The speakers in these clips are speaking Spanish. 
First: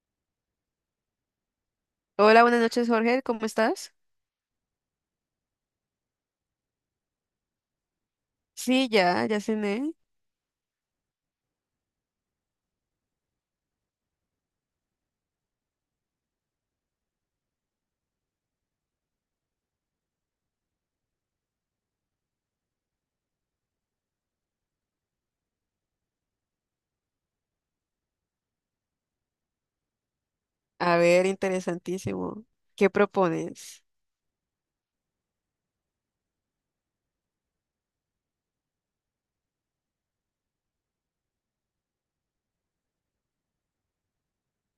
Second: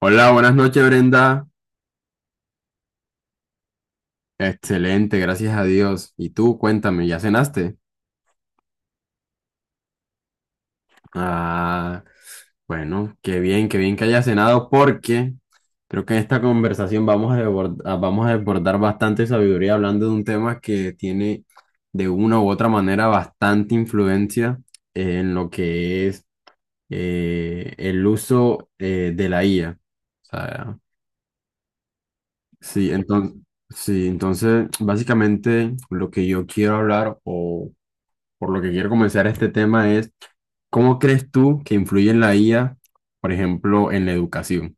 Hola, buenas noches, Brenda. Hola, buenas noches, Jorge. ¿Cómo estás? Excelente, gracias a Dios. Y tú, cuéntame, ¿ya cenaste? Sí, ya cené. Ah, bueno, qué bien que hayas cenado porque creo que en esta conversación vamos a desbordar bastante sabiduría hablando de un tema que tiene de una u otra manera bastante influencia en lo que es el uso de la IA. O sea, A ver, interesantísimo. Sí, ¿Qué entonces, propones? sí, entonces, básicamente lo que yo quiero hablar o por lo que quiero comenzar este tema es, ¿cómo crees tú que influye en la IA, por ejemplo, en la educación?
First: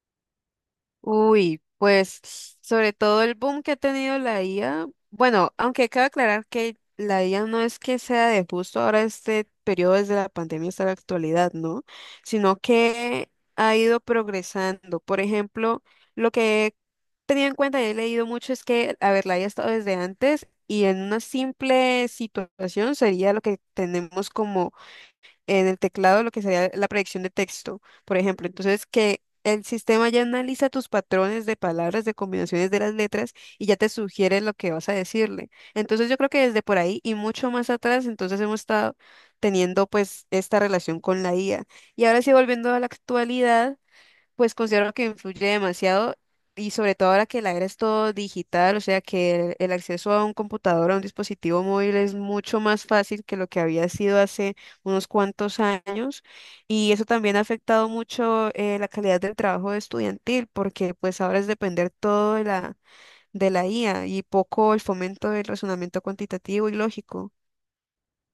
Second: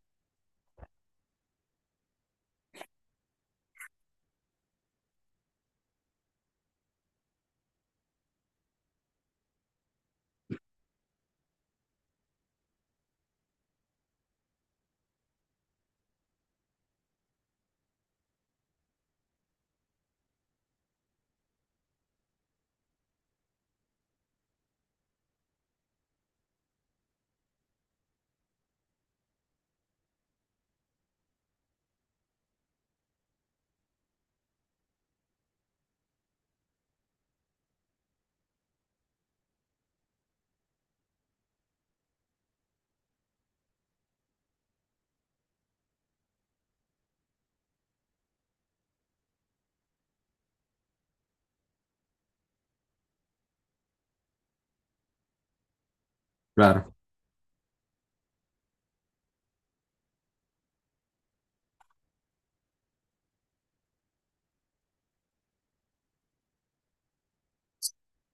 Uy, pues sobre todo el boom que ha tenido la IA, bueno, aunque cabe aclarar que la IA no es que sea de justo ahora este periodo desde la pandemia hasta la actualidad, ¿no? Sino que ha ido progresando. Por ejemplo, lo que he tenido en cuenta y he leído mucho es que, a ver, la IA ha estado desde antes y en una simple situación sería lo que tenemos como en el teclado lo que sería la predicción de texto, por ejemplo. Entonces, que el sistema ya analiza tus patrones de palabras, de combinaciones de las letras y ya te sugiere lo que vas a decirle. Entonces, yo creo que desde por ahí y mucho más atrás, entonces hemos estado teniendo pues esta relación con la IA. Y ahora sí, volviendo a la actualidad. Pues considero que influye demasiado y sobre todo ahora que la era es todo digital, o sea que el acceso a un computador, a un dispositivo móvil es mucho más fácil que lo que había sido hace unos cuantos años y Claro. eso también ha afectado mucho la calidad del trabajo estudiantil porque pues ahora es depender todo de la IA y poco el fomento del razonamiento cuantitativo y lógico.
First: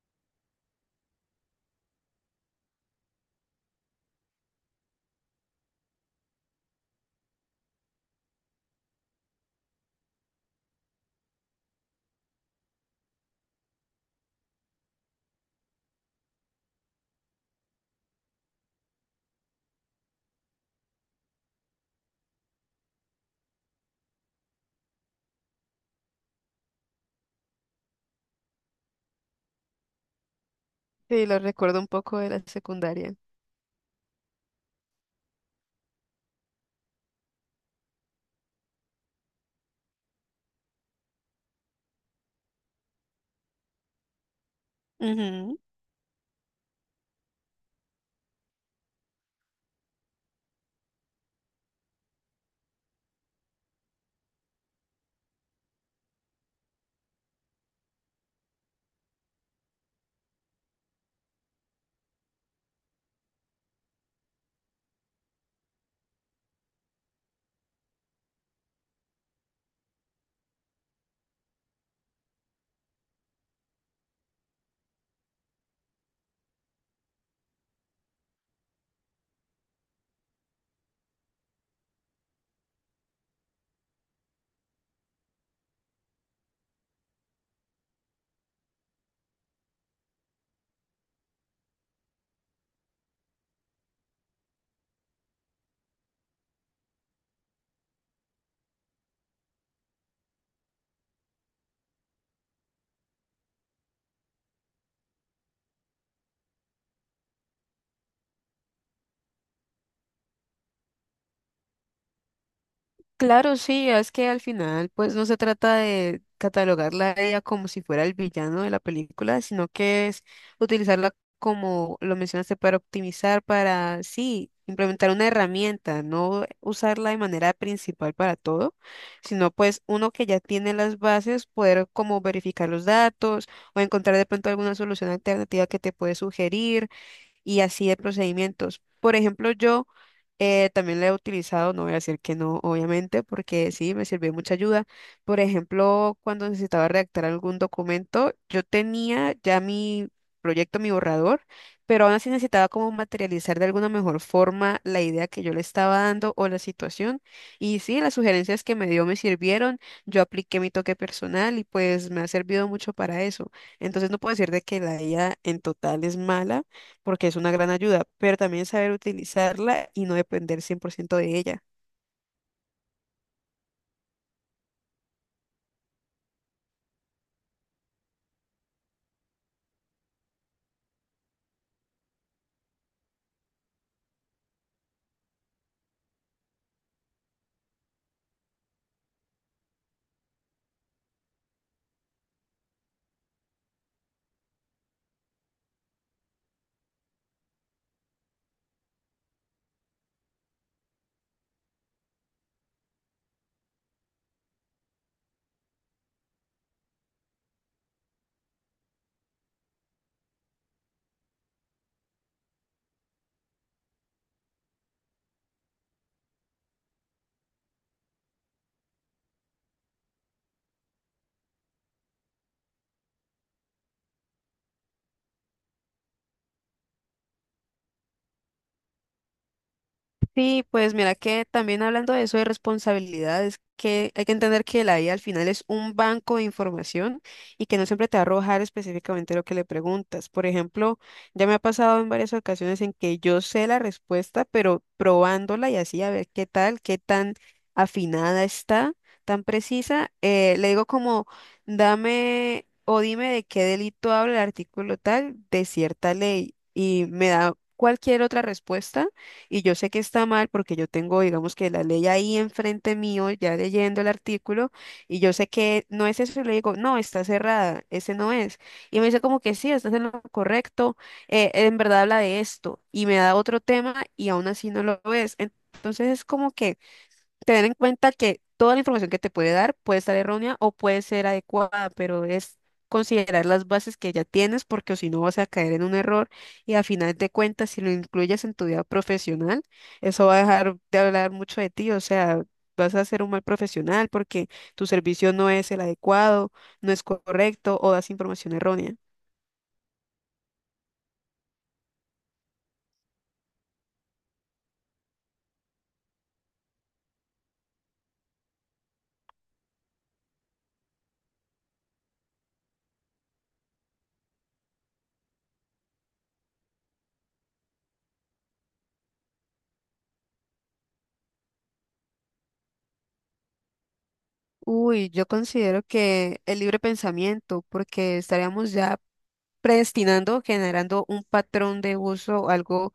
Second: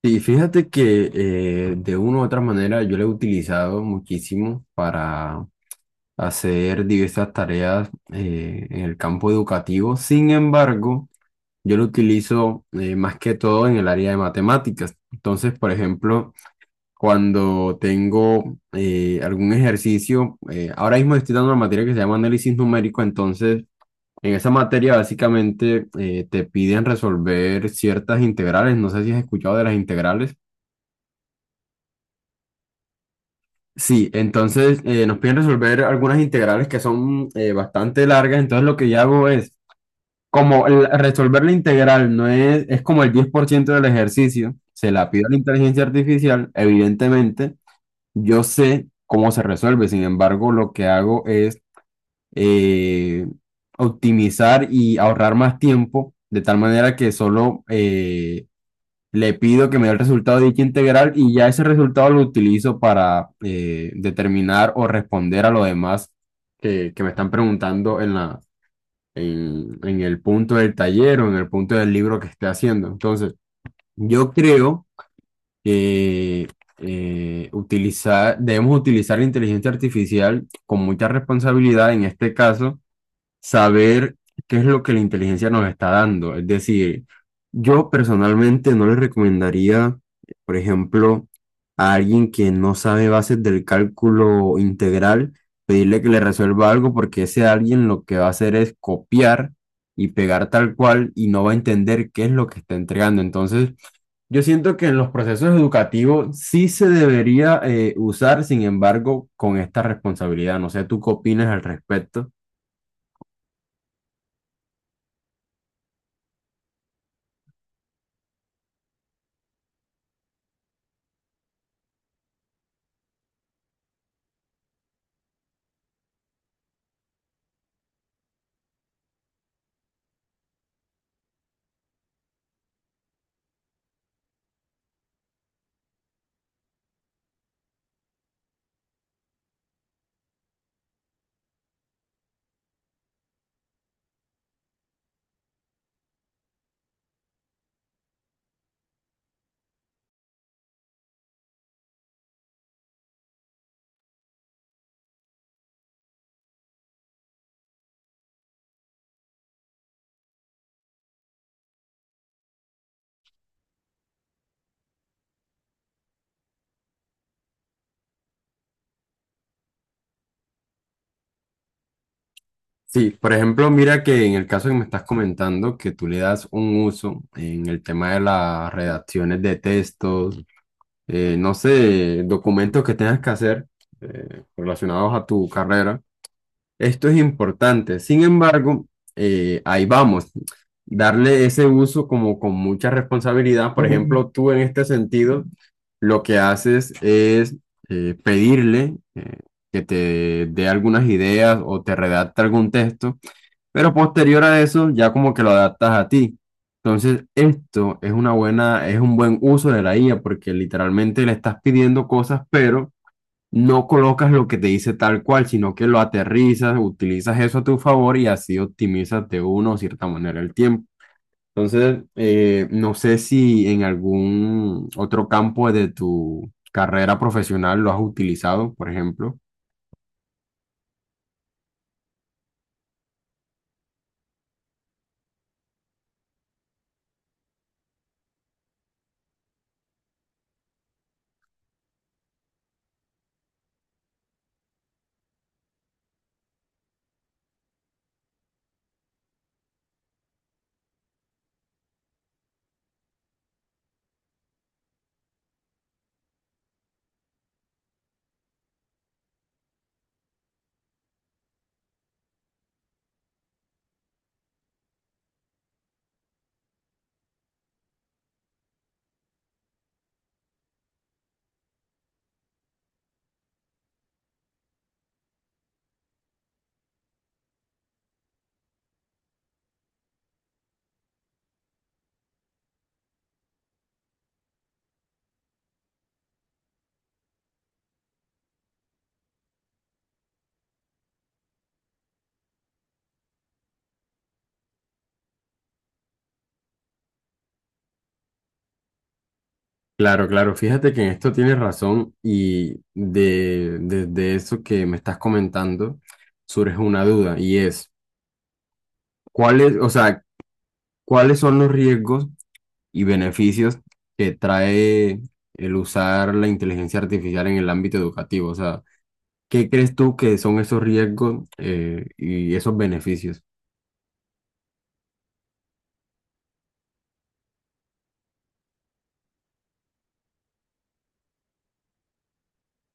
Y fíjate que de una u otra manera yo la he utilizado muchísimo para hacer diversas tareas en el campo educativo. Sin embargo, yo lo utilizo más que todo en el área de matemáticas. Entonces, por ejemplo, cuando tengo algún ejercicio. Ahora mismo estoy dando una materia que se llama análisis numérico, entonces en esa materia básicamente te piden resolver ciertas integrales. No sé si has escuchado de las integrales. Sí, lo recuerdo un poco de la secundaria. Sí, entonces nos piden resolver algunas integrales que son bastante largas. Entonces lo que yo hago es, resolver la integral no es, es como el 10% del ejercicio, se la pido a la Ujú. inteligencia artificial, evidentemente. Yo sé cómo se resuelve, sin embargo, lo que hago es eh, optimizar y ahorrar más tiempo, de tal manera que solo le pido que me dé el resultado de dicha integral y ya ese resultado lo utilizo para determinar o responder a lo demás que me están preguntando en la, en el punto del taller o en el punto del libro que esté haciendo. Entonces, yo creo que debemos utilizar la inteligencia artificial con mucha responsabilidad, en este caso, saber qué es lo que la inteligencia nos está dando. Es decir, yo personalmente no le recomendaría, por ejemplo, a alguien que no sabe bases del cálculo integral, pedirle que le resuelva algo porque ese alguien lo que va a hacer es copiar y pegar tal cual y no va a entender qué es lo que está entregando. Entonces, yo siento que en los procesos educativos sí se debería usar, sin embargo, con esta responsabilidad. No sé, ¿tú qué opinas al respecto? Claro, sí, es que al final pues no se trata de catalogarla a ella como si fuera el villano de la película, sino que es utilizarla como lo mencionaste para optimizar, para sí, implementar una herramienta, no usarla de manera principal para todo, sino pues uno que ya tiene las bases, poder como verificar los datos o encontrar de pronto alguna solución alternativa que te puede sugerir y así de procedimientos. Por ejemplo, yo también la he utilizado, no voy a decir que no, obviamente, porque sí, me sirvió mucha ayuda. Por ejemplo, cuando necesitaba redactar algún documento, yo tenía ya mi proyecto, mi borrador, pero aún así necesitaba como materializar de alguna mejor forma la idea que yo le estaba dando o la situación. Y sí, las sugerencias que me dio me sirvieron, yo apliqué mi toque personal y pues me ha servido mucho para eso. Entonces no puedo decir de que la IA en total es mala porque es una gran ayuda, pero también saber utilizarla y no depender 100% de ella. Sí, por ejemplo, mira que en el caso que me estás comentando, que tú le das un uso en el tema de las redacciones de textos, no sé, documentos que tengas que hacer relacionados a tu carrera. Esto es importante. Sin embargo, ahí vamos. Darle ese uso como con mucha responsabilidad. Por ejemplo, tú en este sentido, lo que haces es pedirle que te dé algunas ideas o te redacte algún texto, pero posterior a eso ya como que lo adaptas a ti. Entonces, esto es un buen uso de la IA porque literalmente le estás pidiendo cosas, pero no colocas lo que te dice tal cual, sino que lo aterrizas, utilizas eso a tu favor y así optimizas de una o cierta manera el tiempo. Entonces, no sé si en algún otro campo de tu carrera profesional lo has utilizado, por ejemplo. Sí, pues mira que también hablando de eso de responsabilidades, que hay que entender que la IA al final es un banco de información y que no siempre te va a arrojar específicamente lo que le preguntas. Por ejemplo, ya me ha pasado en varias ocasiones en que yo sé la respuesta, pero probándola y así a ver qué tal, qué tan afinada está, tan precisa, le digo como, dame o dime de qué delito habla el artículo tal de cierta ley y me da cualquier otra respuesta y yo sé que está mal porque yo tengo, digamos que la ley ahí enfrente mío, ya leyendo el artículo, y yo sé que no es eso, y le digo, no, está cerrada, ese no es. Y me dice como que sí, estás en lo correcto, en verdad habla de esto, y me da otro tema y aún así no lo ves. Entonces es como que tener en cuenta que toda la información que te puede dar puede estar errónea o puede ser adecuada, pero es considerar las bases que ya tienes porque o si no vas a caer en un error y al final de cuentas si lo incluyes en tu vida profesional, eso va a dejar de hablar mucho de ti, o sea, vas a ser un mal profesional porque tu servicio no es el adecuado, no es correcto o das información errónea. Claro, claro, fíjate que en esto tienes razón y desde eso que me estás comentando surge una duda y es, o sea, ¿cuáles son los riesgos y beneficios que trae el usar la inteligencia artificial en el ámbito educativo? O sea, ¿qué crees tú que son esos riesgos y esos beneficios? Uy, yo considero que el libre pensamiento, porque estaríamos ya predestinando, generando un patrón de uso, algo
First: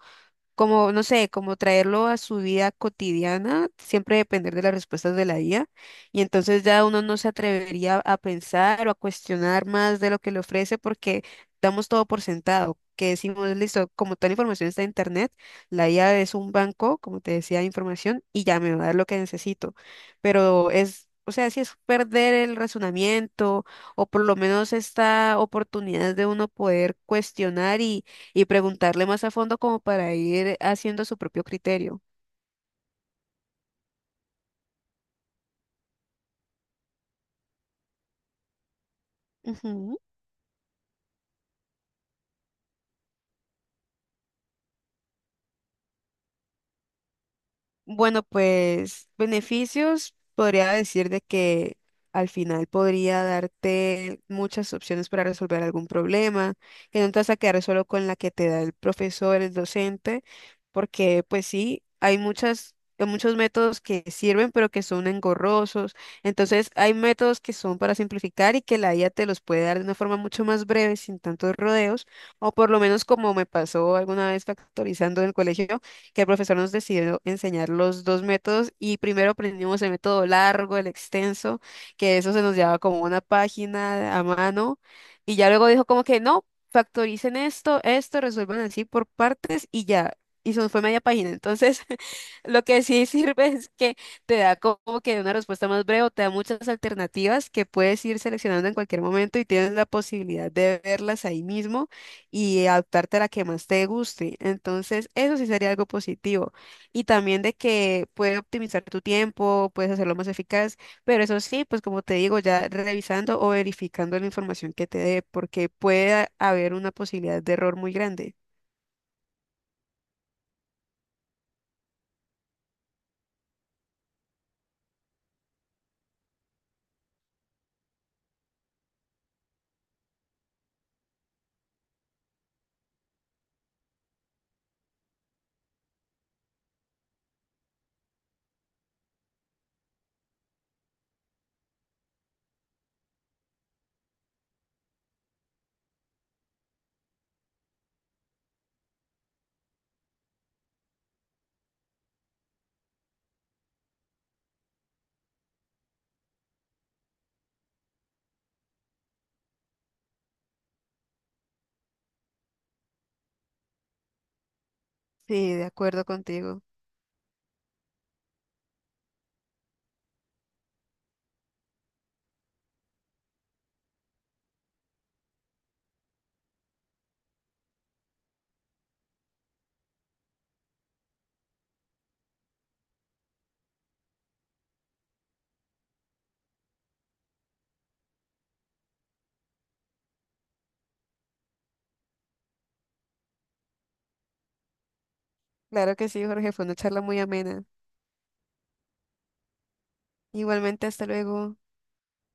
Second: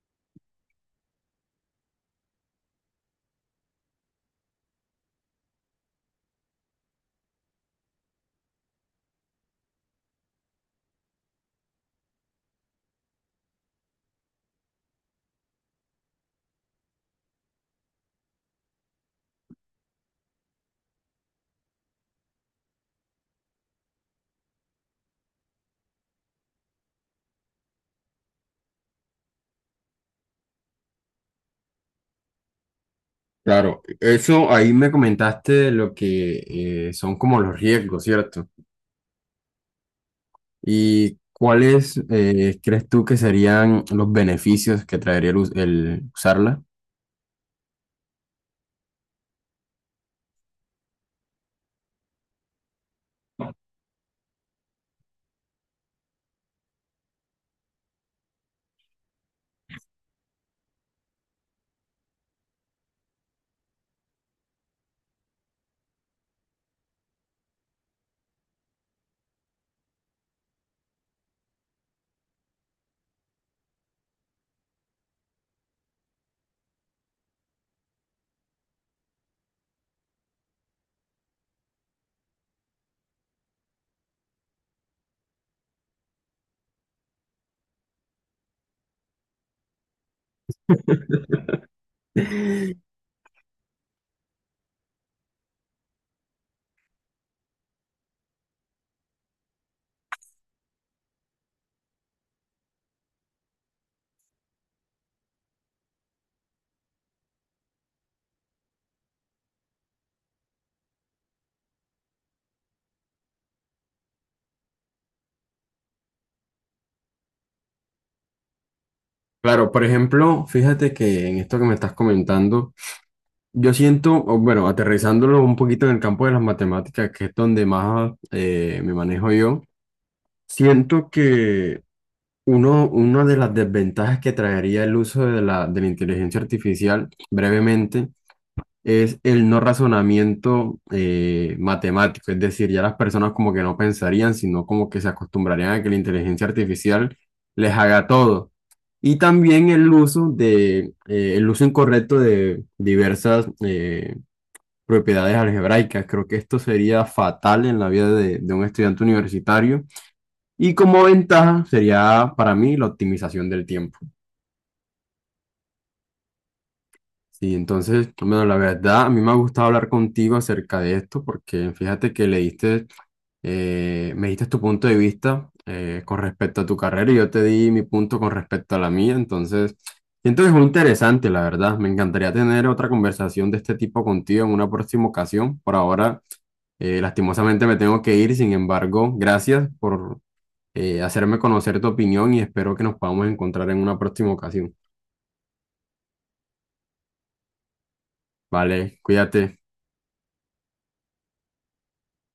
como, no sé, como traerlo a su vida cotidiana, siempre depender de las respuestas de la IA. Y entonces ya uno no se atrevería a pensar o a cuestionar más de lo que le ofrece porque damos todo por sentado, que decimos, listo, como tal información está en internet, la IA es un banco, como te decía, de información y ya me va a dar lo que necesito. Pero es... O sea, si es perder el razonamiento o por lo menos esta oportunidad de uno poder cuestionar y preguntarle más a fondo como para ir haciendo su propio criterio. Claro, eso ahí me comentaste lo que son como los riesgos, ¿cierto? Ujú. ¿Y cuáles crees tú que serían los beneficios que traería el usarla? Bueno, pues beneficios, podría decir de que al final podría darte muchas opciones para resolver algún problema, que no te vas a quedar solo con la que te da el profesor, el docente, porque pues sí, hay muchas, hay muchos métodos que sirven, pero que son engorrosos. Entonces, hay métodos que son para simplificar y que la IA te los puede dar de una forma mucho más breve, sin tantos rodeos, o por lo menos como me pasó alguna vez factorizando en el colegio que el profesor nos decidió enseñar los dos métodos y primero aprendimos el método largo, el extenso, que eso se nos llevaba como una página a mano y ya luego dijo como que no, factoricen esto, esto, resuelvan así por partes y ya. Y se nos fue media página. Entonces, lo que sí sirve es que te da como que una respuesta más breve, o te da muchas alternativas que puedes ir seleccionando en cualquier momento y tienes la posibilidad de verlas ahí mismo y adaptarte a la que más te guste. Entonces, eso sí sería algo positivo. Y también de que puedes optimizar tu tiempo, puedes hacerlo más eficaz, pero eso sí, pues como te digo, ya revisando o verificando la información que te dé, porque puede haber una posibilidad de error muy grande. Claro, por ejemplo, fíjate que en esto que me estás comentando. Yo siento, o bueno, aterrizándolo un poquito en el campo de las matemáticas, que es donde más me manejo yo, siento que una de las desventajas que traería el uso de la inteligencia artificial, brevemente, es el no razonamiento matemático. Es decir, ya las personas como que no pensarían, sino como que se acostumbrarían a que la inteligencia artificial les haga todo. Y también el uso incorrecto de diversas, propiedades algebraicas. Creo que esto sería fatal en la vida de un estudiante universitario y como ventaja sería para mí la optimización del tiempo. Sí, de acuerdo contigo. Y entonces, bueno, la verdad, a mí me ha gustado hablar contigo acerca de esto porque fíjate que le diste me diste tu punto de vista con respecto a tu carrera y yo te di mi punto con respecto a la mía. Entonces, siento que es muy interesante, la verdad. Me encantaría tener otra conversación de este tipo contigo en una próxima ocasión. Por ahora, lastimosamente me tengo que ir. Sin embargo, gracias por hacerme conocer tu opinión y espero que nos podamos encontrar en una próxima ocasión. Claro que sí, Jorge, fue una charla muy amena. Vale, cuídate. Igualmente, hasta luego.